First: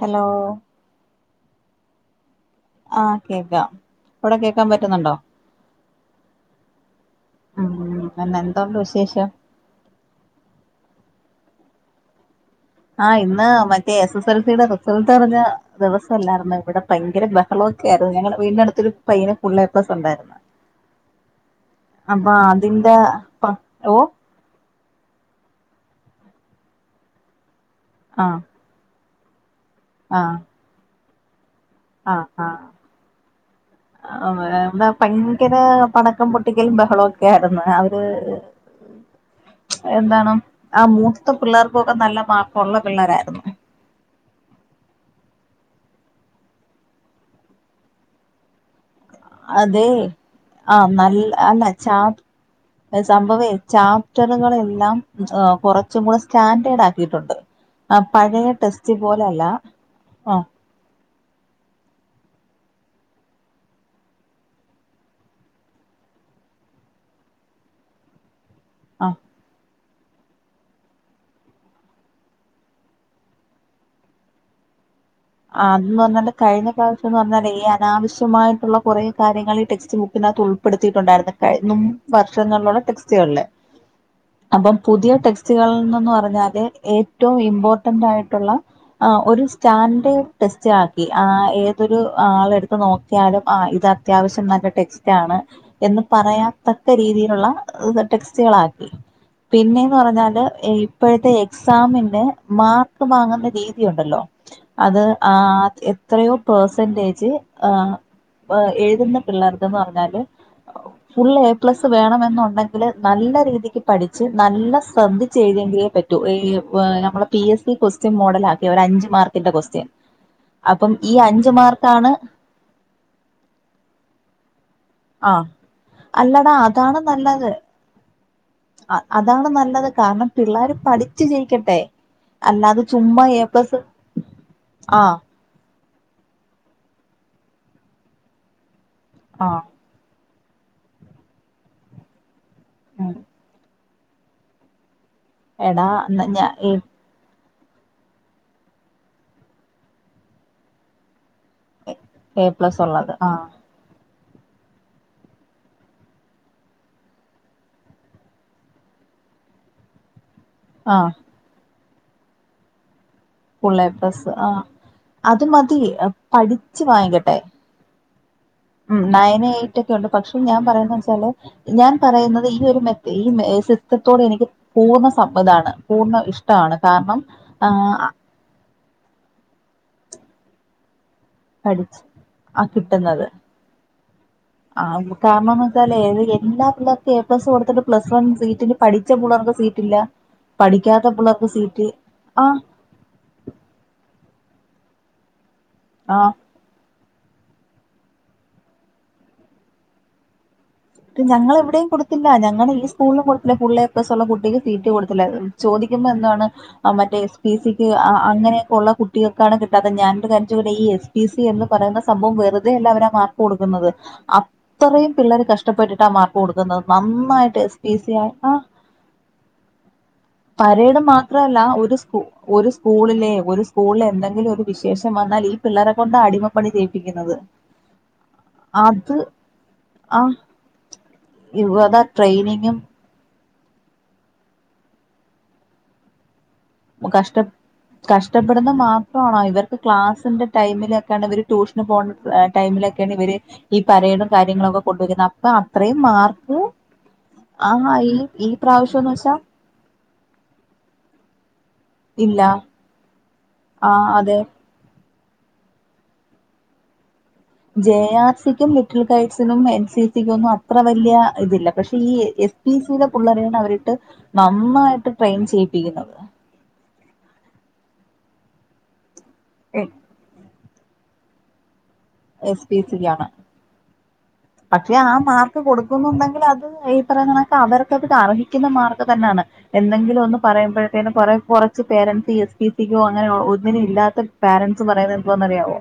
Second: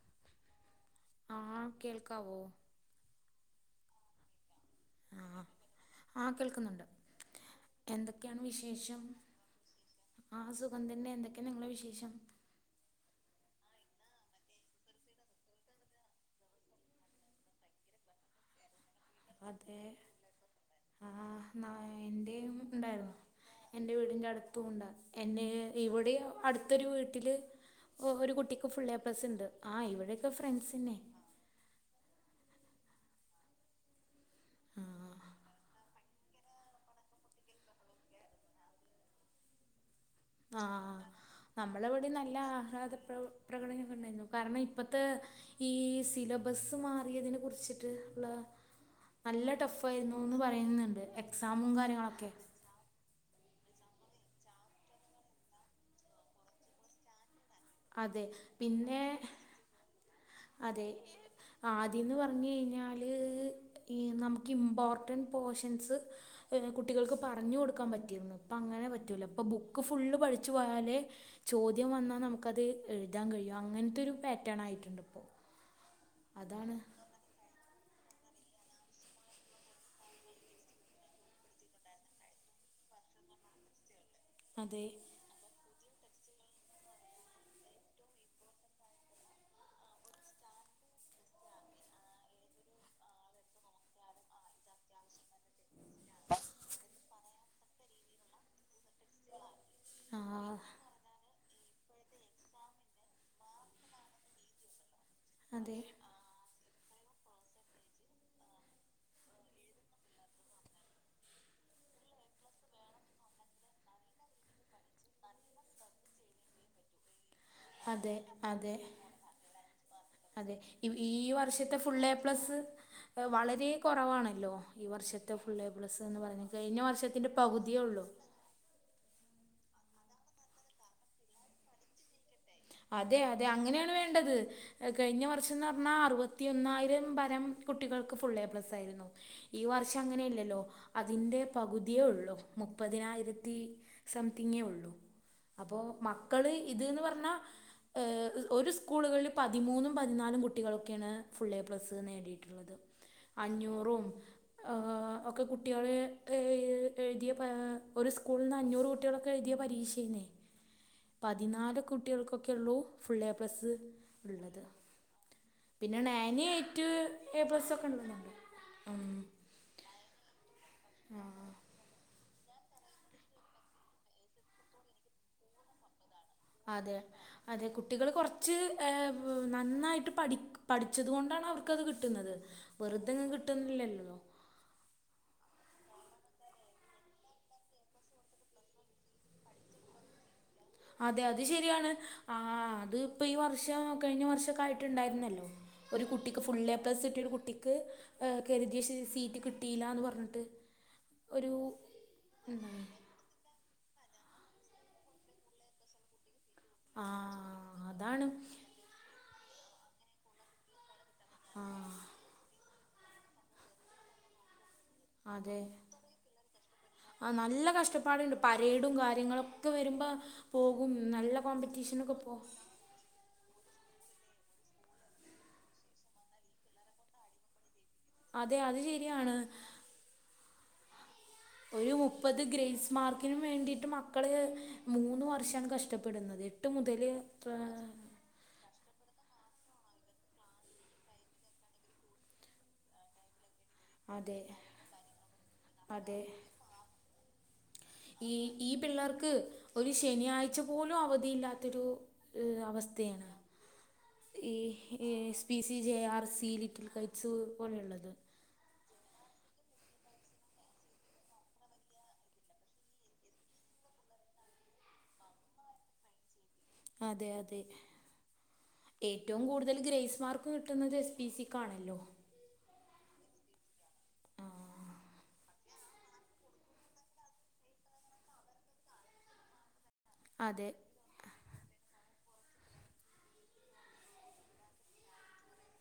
Hello ആഹ് കേൾക്കാവോ ആഹ് കേക്കാം ഇവിടെ കേക്കാൻ പറ്റുന്നുണ്ടോ ആഹ കേൾക്കുന്നുണ്ട് ഉം പിന്നെ എന്തൊക്കെയാണ് എന്തുണ്ട് വിശേഷം ആ സുഗംതന്നെ എന്തൊക്കെയാ നിങ്ങള വിശേഷം ആഹ ഇന്ന് മറ്റേ എസ് എസ് എൽ സിയുടെ റിസൾട്ട് അറിഞ്ഞ ദിവസംല്ലായിരുന്നു ഇവിടെ ഭയങ്കര ബഹളംമൊക്കെയാര്ന്ന് ഞങ്ങള വീടിന്റെടുത്തൊരു പയ്യന് ഫുൾ അതെ എപ്ലസ് ഉണ്ടായിരുന്നു ആഹ് അപ്പൊ എന്റെ അതിന്റെ ഉണ്ടായിരുന്നു പ എന്റെ ഓ വീടിന്റെ അടുത്ത് ണ്ടാ എന്നെ ഇവിടെ അടുത്തൊരു വീട്ടില് ഒരു ആഹ് കുട്ടിക്ക് ഒക്ക ഫുൾ എപ്ലസ് ഉണ്ട് ആ ഇവിടെയൊക്കെ ആഹ് ഫ്രണ്ട്സിനെ ആഹ് ആ ഇവിടെ ആഹ് ഭയങ്കര പടക്കം പൊട്ടിക്കലും ബഹളക്കെ ആയിരുന്നു അവര് എന്താ ആഹാ നമ്മള് ഇവിടെ നല്ല മാർക്കുള്ള പിള്ളേരായിരുന്നു ആഹ്ലാദപ്രകടനം ഒക്കെ ഉണ്ടായിരുന്നു കാരണം ഇപ്പത്തെ ഈ സിലബസ് മാറിയതിനെ കുറിച്ചിട്ട് ഉള്ള നല്ല ടഫ് അതെ ആയിരുന്നുന്ന് ആഹ് പറയുന്നുണ്ട് നല്ല എക്സാമും അല്ല ചാ കാര്യങ്ങളൊക്കെ സംഭവേ ചാപ്റ്ററുകളെല്ലാം കുറച്ചും കൂടെ സ്റ്റാൻഡേർഡ് ആക്കിയിട്ടുണ്ട് ആ അതെ പഴയ ടെസ്റ്റ് പിന്നെ പോലല്ല ആ അതെ ആദ്യംന്ന് പറഞ്ഞ് കഴിഞ്ഞാൽ ഈ നമുക്ക് ഇമ്പോർട്ടൻറ് പോർഷൻസ് കുട്ടികൾക്ക് പറഞ്ഞു കൊടുക്കാൻ പറ്റിരുന്നു പ്പ അങ്ങനെ ആ പറ്റൂല ഇപ്പൊ ബുക്ക് ഫുള്ള് പഠിച്ചു പോയാലേ ചോദ്യം വന്നാൽ നമുക്ക് ക്കത് എഴുതാൻ കഴിയും അങ്ങനത്ത ഒരു പാറ്റേൺ ആയിട്ടുണ്ട് ഇപ്പോൾ ആദ്ന്ന്റഞ്ഞാല് കഴിഞ്ഞ അതാണ് പ്രാവശ്യംന്ന് പറഞ്ഞാല് ഈ അനാവശ്യ ശ്യമായിട്ടുള്ള കുറേകാര്യങ്ങൾ ഈ ടെക്സ്റ്റ് ബുക്കിനകത്ത് ഉൾപ്പെടുത്തിയിട്ടുണ്ടായിരുന്ന് കഴിമുമ്പ് വർഷങ്ങളിലുള്ള ടെക്സ്റ്റുകളില് അപ്പം അതെ പുതിയ ടെക്സ്റ്റ് റ്റ്കളന്ന് പറഞ്ഞാല് ഏറ്റവും ഇമ്പോർട്ടന്റ് ആയിട്ടുള്ള ഒരു സ്റ്റാൻ ഡേഡ് ടെസ്റ്റ് ആക്കി, ആ ഏതൊരു ആള് എടുത്ത് നോക്കിയാലും ആഹ് ഇത് അത്യാവശ്യം നല്ല ടെക്സ്റ്റ് റ്റാണ് എന്ന് പറയത്തക്ക രീതിയിലുള്ള ടെക്സ്റ്റുകളാക്കി പിന്നെന്ന് ആ പറഞ്ഞാല് എ ഇപ്പോഴത്തെ എക്സാമിന് മാർക്ക് വാങ്ങുന്ന രീതിയുണ്ടല്ലോ അത് ആ അതെ എ എത്രയോ പേർസെന്റേജ് എഴുതുന്ന പിള്ളേർക്കന്ന് പറഞ്ഞാല് ഫുൾ എ പ്ലസ് വേണമെന്നുണ്ടെങ്കില് നല്ല രീതിക്ക് പഠിച്ച് നല്ല ശ്രദ്ധിച്ചെഴ്തിയെങ്കിലേ പറ്റൂ റ്റൂ. ഇ വ് നമ്മള് പി എസ് സി അതെ ക്വസ്റ്റ്യൻ മോഡൽ ആക്കി, അതെ അവരഞ്ച് മാർക്ക് ത്തിന്റെ ക്സ്റ്റ്യൻ, അപ്പം ഈ അഞ്ചു മാർക്കാണ് സ് വളരെ കുറവാണല്ലോ ഈ ആ വർഷത്തെ ഫുള്ളേപ്ളസ് എന്ന് പറഞ്ഞാ, അല്ലടാ കഴിഞ്ഞ അതാണ് വർഷത്തിൻ്റെ നല്ലത് പകുതിയേ ഒള്ളു അതാണ് നല്ലത്, കാരണം പിള്ളേര് പഠിച്ചു ജയിക്കട്ടെ അല്ലാതെ അതെ ചുമ്മാ എ അതെ പ്ലസ് അങ്ങനെയാണ് വേണ്ടത്, ആ കഴിഞ്ഞ വർ ർഷംന്നറഞ്ഞാൽ അറുപത്തി ഒന്നായിരം പരം കുട്ടികൾക്ക് ഫുള്ളെഎപ്ലസായിരുന്നു ആ ഈ വർ ഷം അങ്ങനെ ഇല്ലല്ലോ, അതിന്റെ പകുതിയേ ഉള്ളു, ഉം മുപ്പതിനായിരത്തി സംതിങ്ങേ ഉള്ളു. അപ്പോ എടാ ഞ മക്കള് ഇത് ന്നു പറഞ്ഞാ ഒരു സ്കൂളുകളിൽ പതിമൂന്നും പതിനാലും കുട്ടികളൊക്കെയാണ് ഫുള്ളേ പ്ലസ്സ് എ നേടിയിട്ടുള്ളത്, പ്ലസ് ഉള്ളത് ആ അഞ്ഞൂറും ഒക്കെ കുട്ടികള് എഴ് എഴുതിയ ഒരു സ്കൂളിൽ നിന്ന് അഞ്ഞൂറ് കുട്ടികള് ക്കെ എഴുതിയ പരീഷേന്നേ ആഹ് പതിനാല് കുട്ടികൾക്കൊക്കെ ഒള്ളൂ ഫുള്ളെപ് ഫുൾ എ പ്ലസ് ആ പ്ലസ്സ്ള്ളത്. അത് മതി പിന്നെ നയൻ, പഠിച്ചു ഏയ്റ്റ് വാങ്ങിക്കട്ടെ എപ്ലസ്സ് ഒക്കെ ഉള്ളരുണ്ട് ഉം നയൻ, എയ്റ്റ് ഒക്കെ ഉണ്ട്. പക്ഷെ ഞാൻ പറയുന്ന ആ വെച്ചാല് ഞാൻ പറയുന്നത് ഈ ഒരു മെത് ഈ സിസ്റ്റത്തോട് എനിക്ക് പൂർണ്ണ സമ്മതാണ് പൂർണ്ണ ഇഷ്ട ടാണ് കാരണം ആ ച്ച് നന്നായിട്ട് പഠിക്കു പഠിച്ചത് കൊണ്ടാണ് അവർക്കത് പഠിച്ച് കിട്ടുന്നത്, ആ വെറുതെങ്ങ് കിട്ടൊന്നില്ലല്ലോ ആഹ് കാരണംന്ന് വെച്ചാലെ ഏത് എല്ലാ പിള്ളേർക്കും എപ്ലസ് കൊടുത്തിട്ട് പ്ലസ് വൺ സീറ്റു പഠിച്ച പുള്ളേർക്ക് സീറ്റില്ല പഠിക്കാത്ത അതെ അത് പിള്ളേർക്ക് സീറ്റ് ശരിയാണ് ആ അത് ഇപ്പൊ ഈ വർഷം കഴിഞ്ഞ വർഷൊക്കെ ആയിട്ട് ഉണ്ടായിരുന്നല്ലോ ഒരു ആ കുട്ടിക്ക് ഫുള്ളേപ്ല പ്ലസ് കിട്ടിയൊരു കുട്ടിക്ക് കരുതിയ സീ സീറ്റ് കിട്ടിയില്ലാന്ന് പറഞ്ഞിട്ട് ഒരു ഞങ്ങളെവിടെയും കൊടുത്തില്ല ഞങ്ങടെ ഉണ്ടായി. ഈ സ്കൂളിൽ കൊ ഫുള്ളേ എപ്ലസ്ള്ള കുട്ടിക്ക് സീറ്റ് കൊടുത്തില്ല, ചോദിക്കുമ്പോ എന്താണ് മറ്റേ എസ് പി ആഹ് സിക്ക് അതാണ് അങ്ങനെയൊക്കെ ഒള്ള കുട്ടികൾക്കാണ് കിട്ടാത്തെ. ഞാനൊരു കാര്യം ചോയ്ക്കട്ടെ ഈ എസ് പി സി എന്ന് ആഹ് പറയുന്ന സംഭവം വെറുതെ അല്ല അവരാ മാർക്ക് കൊടുക്കുന്നത്, അത്രയും പിള്ളേര് അതെ കഷ് ഷ്ടപ്പെട്ടിട്ടാ മാർക്ക് കൊടുക്കുന്നത്, ആഹ് നന്നായിട്ട് നല്ല എസ് പി സി കഷ്ടപ്പാടുണ്ട് ആഹ് പരേഡും കാര്യങ്ങളൊക്കെ വരുമ്പോ പോകും പരേഡ് നല്ല മാത്രല്ല, ഒരു കോമ്പറ്റീഷനൊക്കെ സ്കു പോ ഒര് സ്കു സ്കൂളിലെ ഒരു സ്കൂളില് എന്തെങ്കിലും ഒരു വിശേഷം വന്നാൽ ഈ പിള്ളരെ കൊണ്ടാ അടിമപ്പണി ചെയ്യിപ്പിക്കുന്നത് അതെ അത് ശരിയാണ്. ആ ഒരു അതാ മുപ്പത് ട്രെയിനിങ്ങും ഗ്രേസ് മാർക്ക് ക്കിന് വേണ്ടിയിട്ട് മക്കള് മൂന്ന് വർഷാണ് കഷ്ടപ്പെടുന്നത് മുതല് കഷ്ട ഏ, കഷ്ട ഷ്ടപ്പെടുന്ന മാത്രമാണോ ഇവർക്ക് ക്ലാസിന്റെ ടൈമിലൊക്കെയാണ് ഇവര് ട്യൂഷന് പോണ ടൈമിലൊക്കെയാണ് ഇവര് ഈ പരേഡും അതെ കാര്യങ്ങളും ഒക്കെ കൊണ്ട് വയ്ക്കുന്ന അപ്പ അത്രയും അതെ മാർക്ക് ആഹാ ഈ ഈ പ്രാവശ്യംന്ന് വെച്ചാ ഒരു ശനിയാഴ്ച പോലും അവധിയില്ലാത്തൊരു ഇല്ല ഏഹ് അവസ്ഥയാണ് ആ അതെ ഈ ഈ S P C J R C little kites J പോലെയുള്ളത് ആർ സി ക്കും ലി കൈറ്റ്സിനും എൻ സി സിക്കും ഒന്നും അത്ര വലിയ ഇതില്ല പക്ഷെ ഈ എസ് പി സി യിലെ പുള്ളരെയാണ് അവരിട്ട് നന്നായിട്ട് ട്രെയിൻ ചെയ്യിപ്പിക്കുന്നത് അതെ അതെ ഏറ്റവും കൂടുതല് ഗ്രേസ് മാർക്ക് കി ട്ടുന്നത് എസ് പി സി ക്കാണല്ലോ എസ് പി സി ക്കാണ് ആഹ് പക്ഷെ ആ മാർക്ക് കൊടുക്കുന്നുണ്ടെങ്കിൽ അത് ഈ പറയുന്നണക്ക അവർക്ക് അത് അർഹിക്കുന്ന മാർക്ക് തന്നാണ് എന്തെങ്കിലും ഒന്ന് അതെ പറയുമ്പോഴ് തെന് കൊറെ കൊറച്ച് പേരൻറ്സ് ഈ എസ് പി സിക്കോ അങ്ങനെ ഒന്നിനും ഇല്ലാത്ത പോരൻറ്സ് പറയുന്നത് എന്തുവന്ന് അറിയമോ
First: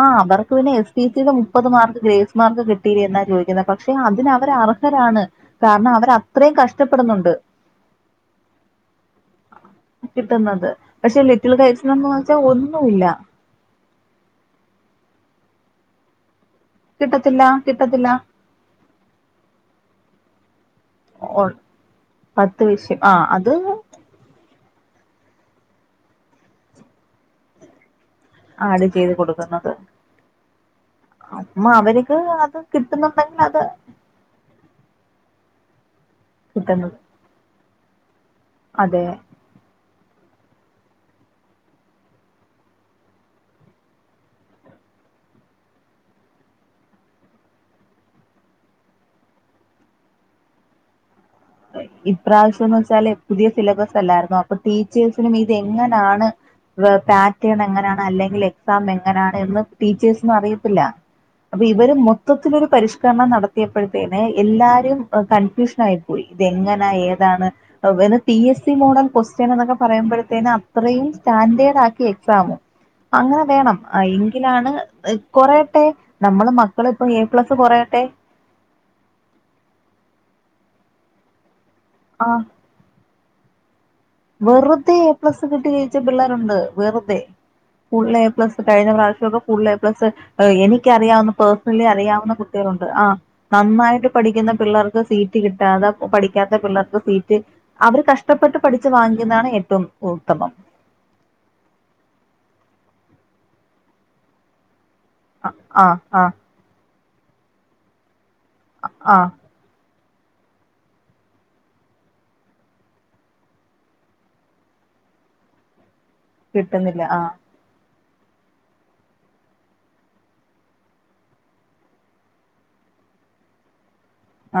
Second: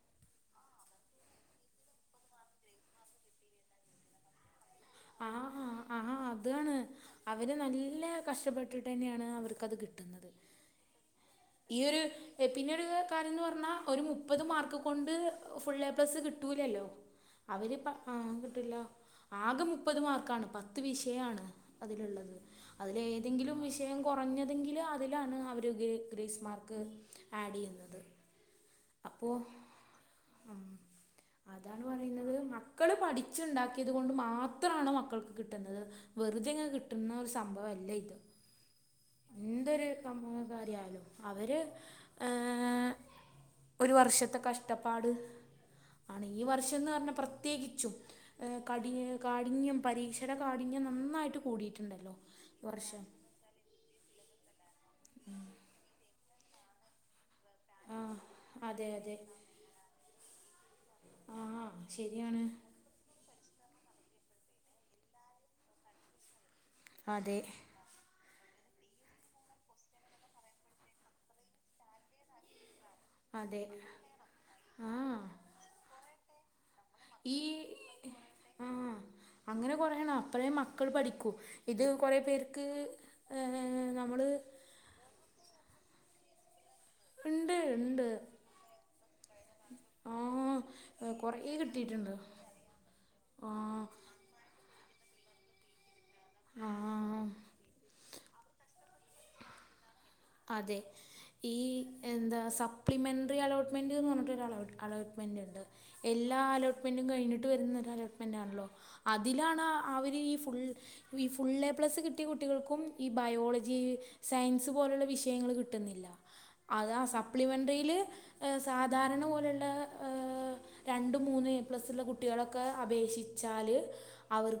ആഹ് അവർക്ക് പിന്നെ എസ് പി സിയുടെ മുപ്പത് മാർക്ക് ഗ്രേസ് മാർക്ക് കിട്ട ട്ടിലെ എന്നാ ചോദിക്കുന്നത് പക്ഷെ അതിന് അവർ അർ ആഹ് ആ അതാണ് കഷ്ടപ്പെടുന്നുണ്ട് അവര് നല്ല കഷ്ടപ്പെട്ടിട്ട് തന്നെയാണ് അവർക്ക് അത് കിട്ടുന്നത് പക്ഷെല് ഈയൊരു പിന്നെരു കാര്യംന്ന് പറഞ്ഞാ ഒരു മുപ്പത് മാർക്ക് കൊണ്ട് ഫുൾ എ പ്ലസ്സ് കിട്ടൂല്ലല്ലോ കിട്ടത്തില്ല അവരിപ്പ കിട്ടത്തില്ല ആഹ് കിട്ടില്ല ആകെ മുപ്പത് മാർക്കാണ് പത്ത് വിഷയാണ് ഓൾ അതിലുള്ളത് പത്ത് അതിൽ വിഷയം ആ അത് ഏതെങ്കിലും വിഷ ക്ഷയം കൊറഞ്ഞതെങ്കിൽ അതിലാണ് അവർ ഗേ ഗ്രേസ് മാർക്ക് ആഡ് ചെയ്യുന്നത് ആഡ് ചെയ്ത് അപ്പോൾ കൊടുക്കുന്നത് അമ്മ അതാണ് അവർക്ക് പറയുന്നത് അത് മക്കള് കിട്ടുന്നുണ്ടെങ്കിൽ അത് പഠിച്ചുണ്ടാക്കി അതുകൊണ്ട് മാത്രാണ് മക്കൾക്ക് കിട്ടുന്നത് വെറുതെങ്ങ് കിട്ടുന്നത് കിട്ടുന്ന ഒരു സംഭവം അല്ല ഇത് അതെ എന്തൊരു സമൂഹകാരി ആയാലും അവര് ഒരു വർഷത്തെ കഷ്ടപ്പാട് ആണ് ഈ വർഷംന്ന് പറഞ്ഞാ പ്രത്യേകിച്ചും കടി കാഠിന്യം പരീക്ഷയുടെ കാഠിന്യം നന്നായിട്ട് കൂടിയിട്ടുണ്ടല്ലോ ഈ ഇപ്രാവശ്യംന്ന് വർഷം വെച്ചാല് പുതിയ സിലബസ് അല്ലായിരുന്നു അപ്പൊ ടീച്ചേഴ്സിനും ഇത് എങ്ങനാണ് സാ റ്റേൺ ആ എങ്ങനാണ് അല്ലെങ്കിൽ എക്സാം അതെ അതെ എങ്ങനാണ് എന്ന് ടീച്ചേഴ്സിനും അറിയത്തില്ല ആ അപ്പൊ ഇവര് ശരിയാണ് മൊത്തത്തിൽ ഒരു പരിഷ്കരണം നട ത്തിയപ്പോഴത്തേന് എല്ലാരും കൺഫ്യൂഷൻ ആയി പോയി ഇതാ എങ്ങനാ അതെ ഏതാണ് ത് P S C model question എന്നൊക്കെ പറയുമ്പോഴത്തേനും അത്രയും സ്റ്റാൻഡേർഡ് ആക്കി എക്സാമ് അങ്ങനെ അതെ വേണം എങ്കിലാണ് ആ കൊറയട്ടെ നമ്മള് മക്കള് ഇപ്പ എ പ്ലസ് കൊറയട്ടെ ആഹ് അങ്ങനെ കൊറയാണം അപ്പഴേ മക്കൾ പഠിക്കൂ ഇത് കൊറെ ആ പേർക്ക് നമ്മള് വെറുതെ എ പ്ലസ് കിട്ടി ജയിച്ച പിള്ളേരുണ്ട് വെറുതെ ഉണ്ട് ഫുൾ ഉണ്ട് എ പ്ലസ്സ് കഴിഞ്ഞ പ്രാവശ്യമൊക്കെ ഫു എ പ്ലസ് ആ എനി ക്ക് അറിയാവുന്ന കുറേ പേഴ്സണലി കിട്ടിയിട്ടുണ്ട് അറിയാവുന്ന കുട്ടികളുണ്ട് ആ നന്നായിട്ട് പഠിക്കുന്ന പിള്ളേർക്ക് സീറ്റ് കിട്ടാതെ പഠിക്കാത്ത പിള്ളർക്ക് സീറ്റ് ആ അവർ കഷ്ടപ്പെട്ട് പഠി ച്ച് വാങ്ങിക്കുന്നതാണ് എട്ടും അതെ ഈ എന്താ സപ്ലിമെന്ററി അലോട്ട്മെന്റ് എന്ന് പറഞ്ഞിട്ട് ഒരു അലോട്ട് മെന്റുണ്ട് ആ ആ എല്ലാ അലോട്ട്മെന്റും കഴിഞ്ഞിട്ട് വരുന്ന അലോട്ട്മെന്റാണല്ലോ ആ അതിലാണ് അ അവര് ഈ ഫുൾ ഈ ഫുൾ എ പ്ലസ്സ് കിട്ടിയ കുട്ടികൾക്കും ഈ ബയോളജി സയൻസ് പോലുള്ള വിഷയങ്ങള് കിട്ടുന്നില്ല അത കിട്ടുന്നില്ല ആ സപ്ലിമെന്ററിയില് സാധാരണ പോലെ ുള്ള രണ്ട് മൂന്ന് എ പ്ലസ് ഉള്ള കുട്ടികളൊക്കെ അപേക്ഷിച്ചാല്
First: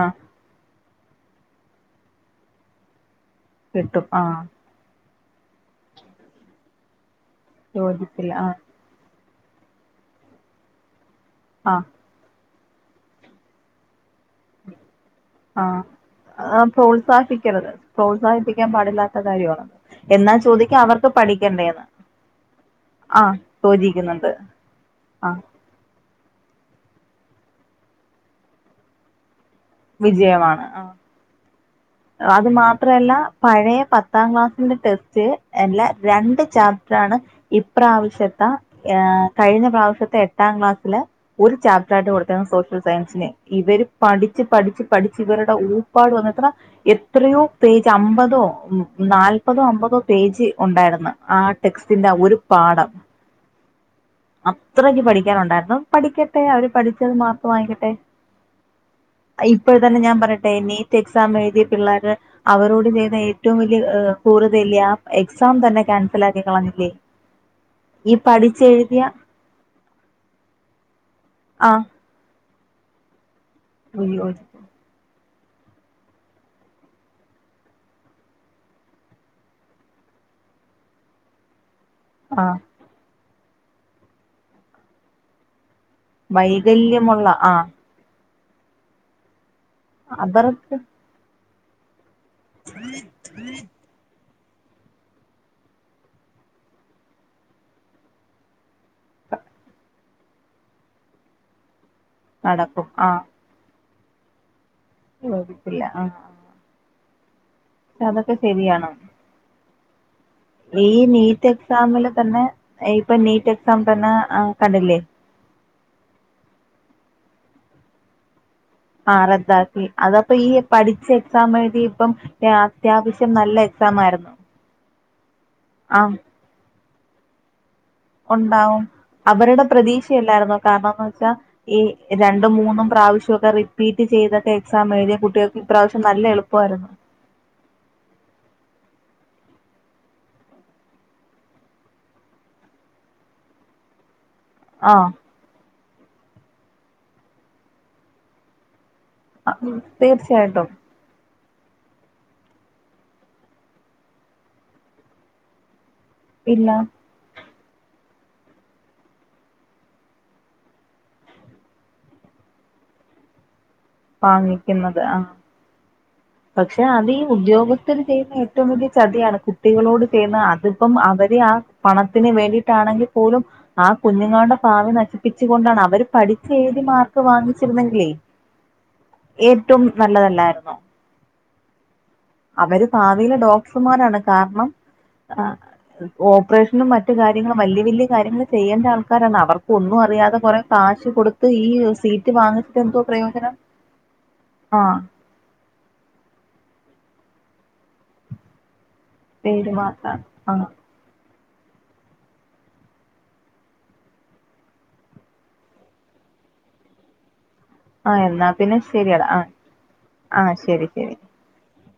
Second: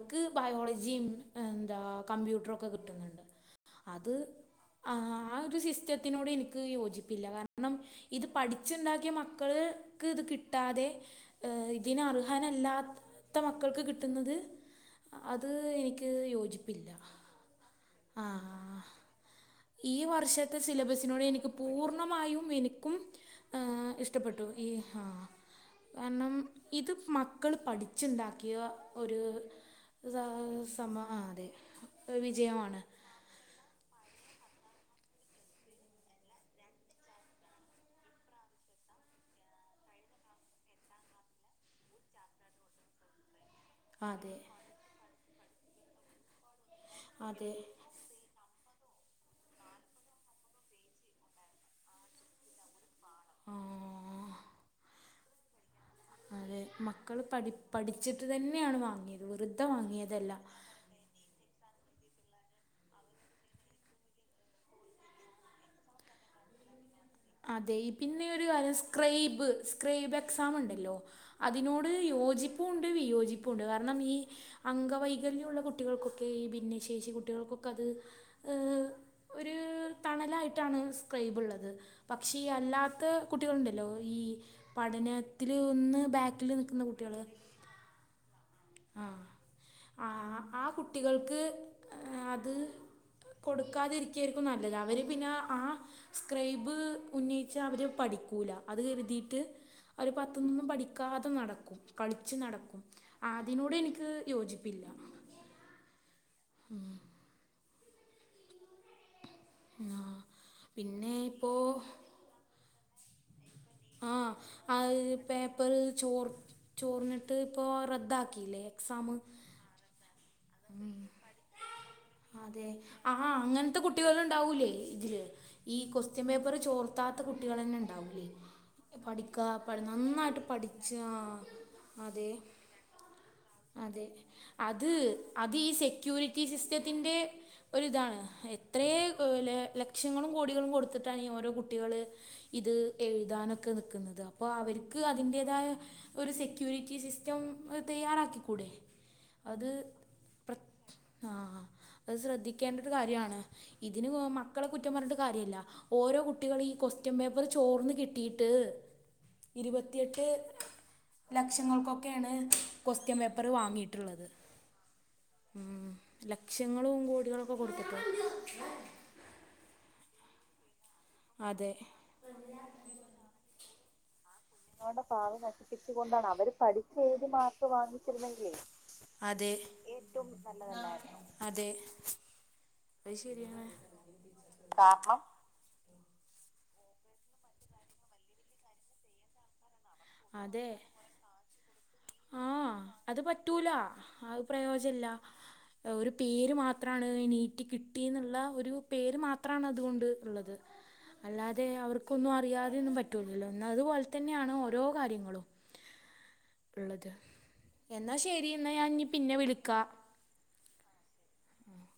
ആ ബയോളജിയും എന്താ കമ്പ്യൂട്ടറൊക്കെ കിട്ടുന്നുണ്ട് കിട്ടും അത് ആ ആഹ് ആ ഒരു സിസ്റ്റത്തിനോട് എനിക്ക് യോജിപ്പില്ല കാര ണം ഇത് യോജിപ്പില്ല ആ പഠിച്ചുണ്ടാക്കിയ മക്കൾക്ക് ഇത് കിട്ടാതെ ആ ഇതിന് അർഹാനല്ലാത്ത മക്കൾക്ക് കിട്ടുന്നത് [inaudible] അത് ആ എനിക്ക് ആ യോജിപ്പില്ല പ്രോത്സാഹിപ്പിക്കരുത് ആ പ്രോത്സാഹിപ്പിക്കാൻ പാടില്ലാത്ത കാര്യമാണത് ഈ വർക്ക് എന്നാ ക്ഷത്തെ ചോദിക്കാ അവർക്ക് സിലബസിനോട് എനിക്ക് പഠിക്കണ്ടേന്ന് പൂർണ്ണമായും എനിക്കും ആഹ് ഏ യോജിക്കുന്നുണ്ട് ഇഷ്ടപ്പെട്ടു ഈ ആഹ് കാരണം ഇത് മക്കള് പഠിച്ചുണ്ടാക്കിയ ഒരു വിജയമാണ് ആഹ് സമ ആ അതെ അത് വിജയമാണ് മാത്രല്ല പഴയ പത്താം ക്ലാസ്സിന്റെ ടെസ്റ്റ് എല്ല രണ്ട് ചാപ്റ്റർ ആണ് ഇപ്രാവശ്യത്തെ ഏ കഴിഞ്ഞ പ്രാവശ്യത്തെ എട്ടാം ക്ലാസ്സില് ഒരു ചാപ്റ്റർ ആയിട്ട് കൊടുത്തേക്കുന്ന സോഷ്യൽ സയൻസിന് ഇവര് അതെ പഠിച്ച് പഠിച്ച് പഠിച്ച് ഇവരുടെ ഊപ്പാട് വന്നിത്ര എത്രയോ അതെ പേജ അമ്പതോ നാല്പതോ അമ്പതോ പേജ് ഉണ്ടായിരുന്നു ആ ടെക്സ്റ്റിന്റെ ഒരു പാഠം ആഹ് അത്രക്ക് പഠിക്കാനുണ്ടായിരുന്നു പഠിക്കട്ടെ അവര് പഠിച്ചത് മാർക്ക്‌ വാങ്ങിക്കട്ടെ. ഇതു തന്നെയാണ് വാങ്ങിയെ ഇപ്പോ ഴ് തന്നെ ഞാൻ പറയട്ടെ എ നീറ്റ് എക്സാം എഴുതി പിള്ളേർ അവരോട് ചെയ്യുന്ന ഏറ്റവും വലിയ ക്രൂരത അല്ലെ ആ എക്സാം തന്നെ ക്യാൻസൽ ആക്കി കളഞ്ഞില്ലേ അതെ ഈ പിന്നെ ഒരു കാര്യം പഠിച്ചെഴുതിയ സ്ക്രൈബ് സ്ക്രൈബ് എക്സാം ഉണ്ടല്ലോ ആ അതിനോട് യോജിപ്പും ഉണ്ട് വിയോജിപ്പും ഉണ്ട്. കാരണം ഈ അയ്യോ അംഗവൈകല്യമുള്ള കുട്ടികൾക്കൊക്കെ ഈ ഭിന്നശേഷി കുട്ടികൾക്കൊക്കെ അത് ഏഹ് ഒരു തണലായിട്ടാണ് സ്ക്രൈബ് ഉള്ളത് പക്ഷേ ആ ഈ അല്ലാത്ത കുട്ടികളുണ്ടല്ലോ ഈ പഠനത്തിൽ ഒന്ന് ബാക്കില് നിക്കുന്ന കുട്ടികള് വൈകല്യമുള്ള ആ ആഹ് ആ ആ അവർക്ക് കുട്ടികൾക്ക് അത് കൊടുക്കാതിരിക്കയായിരിക്കും നല്ലത് അവര് പിന്നെ ആ സ്ക്രൈബ് ഉന്നയിച്ച അവര് പഠിക്കൂല അത് കരുതിയിട്ട് അവര് പത്ത്ലൊന്നും പഠിക്കാതെ നടക്കും. കളിച്ച് നടക്കും അതിനോട് എനിക്ക് യോജിപ്പില്ല യോജിപ്പില്ല ആഹ് [inaudible] അതൊക്കെ ശരിയാണോ? ആഹ് ഈ നീറ്റ് എക്സാമില് തന്നെ ഇപ്പൊ നീറ്റ് എക്സാം തന്നെ ആഹ് കണ്ടില്ലേ പേപ്പറ് ചോർ ചോറിന്നിട്ട് ഇപ്പോ റദ്ദാക്കിയില്ലേ ആ എക്സാം റദ്ദാക്കി അതപ്പൊ ഈ പഠിച്ച എക്സാം എഴുതി ഇപ്പം അത്യാവശ്യം നല്ല ത്തെ എക്സാം കുട്ടികള ആയിരുന്നു ഉണ്ടാവൂലേ ഇതില് ഈ ആ കൊസ്റ്റ്യൻ പേപ്പർ ചോർത്താത്ത കുട്ടികൾ തന്നെ ഉണ്ടാവും ഉണ്ടാവും പഠിക്കാ അവരുടെ നന്നായിട്ട് പ്രതീക്ഷയല്ലായിരുന്നോ പഠിച്ച് കാരണംന്ന് വെച്ചാ ഈ ആഹ് അതെ രണ്ടും മൂന്നും പ്രാവശ്യമൊക്കെ റിപ്പീറ്റ് അതെ ചെയ്തൊക്കെ അത് എക്സാം എഴുതിയ അത് കുട്ടികൾക്ക് ഈ ഇപ്രാവശ്യം നല്ല സെക്യൂരിറ്റി എളുപ്പമായിരുന്നു സിസ്റ്റത്തിന്റെ ഒരിതാണ് എത്രയെ ലക്ഷങ്ങളും കോടികളും കൊടുത്തിട്ടാണ് ഓരോ കുട്ടികള് ഇത് എഴുതാനൊക്കെ നിക്കുന്നതാകും അപ്പോ അവർക്ക് ആഹ് അതിന്റെതായ ഒരു സെക്യൂരിറ്റി സിസ്റ്റം തയ്യാറാക്കിക്കൂടെ. തീർച്ചയായിട്ടും ആഹ് ആ അത് ശ്രദ്ധിക്കേണ്ട ഒരു കാര്യണ് ഇതിന് മക്കളെ കുറ്റം പറഞ്ഞിട്ട് കാര്യല്ല ഓരോ കുട്ടികള് ഇല്ല ഈ ക്വസ്റ്റ്യൻ പേപ്പറ് ചോർന്ന് കിട്ടീട്ട് ഇരുപത്തിയെട്ട് ലക്ഷങ്ങൾക്കൊക്കെണ് ക്വസ്റ്റ്യൻ പേപ്പറ് വാങ്ങി വാങ്ങിക്ന്നത് ആഹ് ഉം പക്ഷെ ലക്ഷങ്ങളും അത് ഈ കോടികളൊക്കെ കൊടുത്തിട്ട് ഉദ്യോഗസ്ഥര് ചെയ്യുന്ന ഏറ്റവും വലിയ ചതിയാണ് കുട്ടികളോട് ചെയ്യുന്ന അത്പ്പം അ അവര് ആ അതെ പണത്തിന് വേണ്ടിട്ടാണെങ്കിൽ പോലും ആഹ് കുഞ്ഞുങ്ങളുടെ ഭാവി നശിപ്പിച് നശിപ്പിച്ച് കൊണ്ടാണ് അവര് പഠിച്ച് എഴുതി മാർക്ക് വാങ്ങിച്ചിരുന്നെങ്കിലേ വാങ്ങിച്ചിരുന്നങ്കില് അതെ ഏറ്റവും നല്ലതല്ലായിരുന്നോ? അതെ അവര് അത് ഭാവിയിലെ ശരിയാണ് ഡോക്ടർമാരാണ് കാരണം അ ഓപ്പറേഷനും മറ്റു കാര്യങ്ങളും വല്ല്യേ വല്ല്യേ കാര്യങ്ങൾ ചെയ്യേണ്ട ആൾക്കാരാണ് അവർ ഒന്നും അറിയാതെ കുറെ അതെ കാശ് കൊടുത്ത് ഈ ഒസ് ആഹ് അത് പറ്റൂല അത് ആ പ്രയോജല്ല ഒരു പേര് മാത്രാണ് നീറ്റി കിട്ടിന്ന്ള്ള ഒരു പേര് മാത്രാണ് പേര് അതുകൊണ്ട് മാത്രാണ് ആ ഇള്ളത് അല്ലാതെ അവർക്കൊന്നും അറിയാതെന്നും പറ്റൂല്ലല്ലോ അതുപോലെ തന്നെണ് ഓരോ കാര്യങ്ങളും ഇള്ളത് ആ എന്നാ ശരി എന്നാ ഞാൻ പിന്നെ വിളിക്കാ ആഹ് ശെരിക്ക് ആഹ്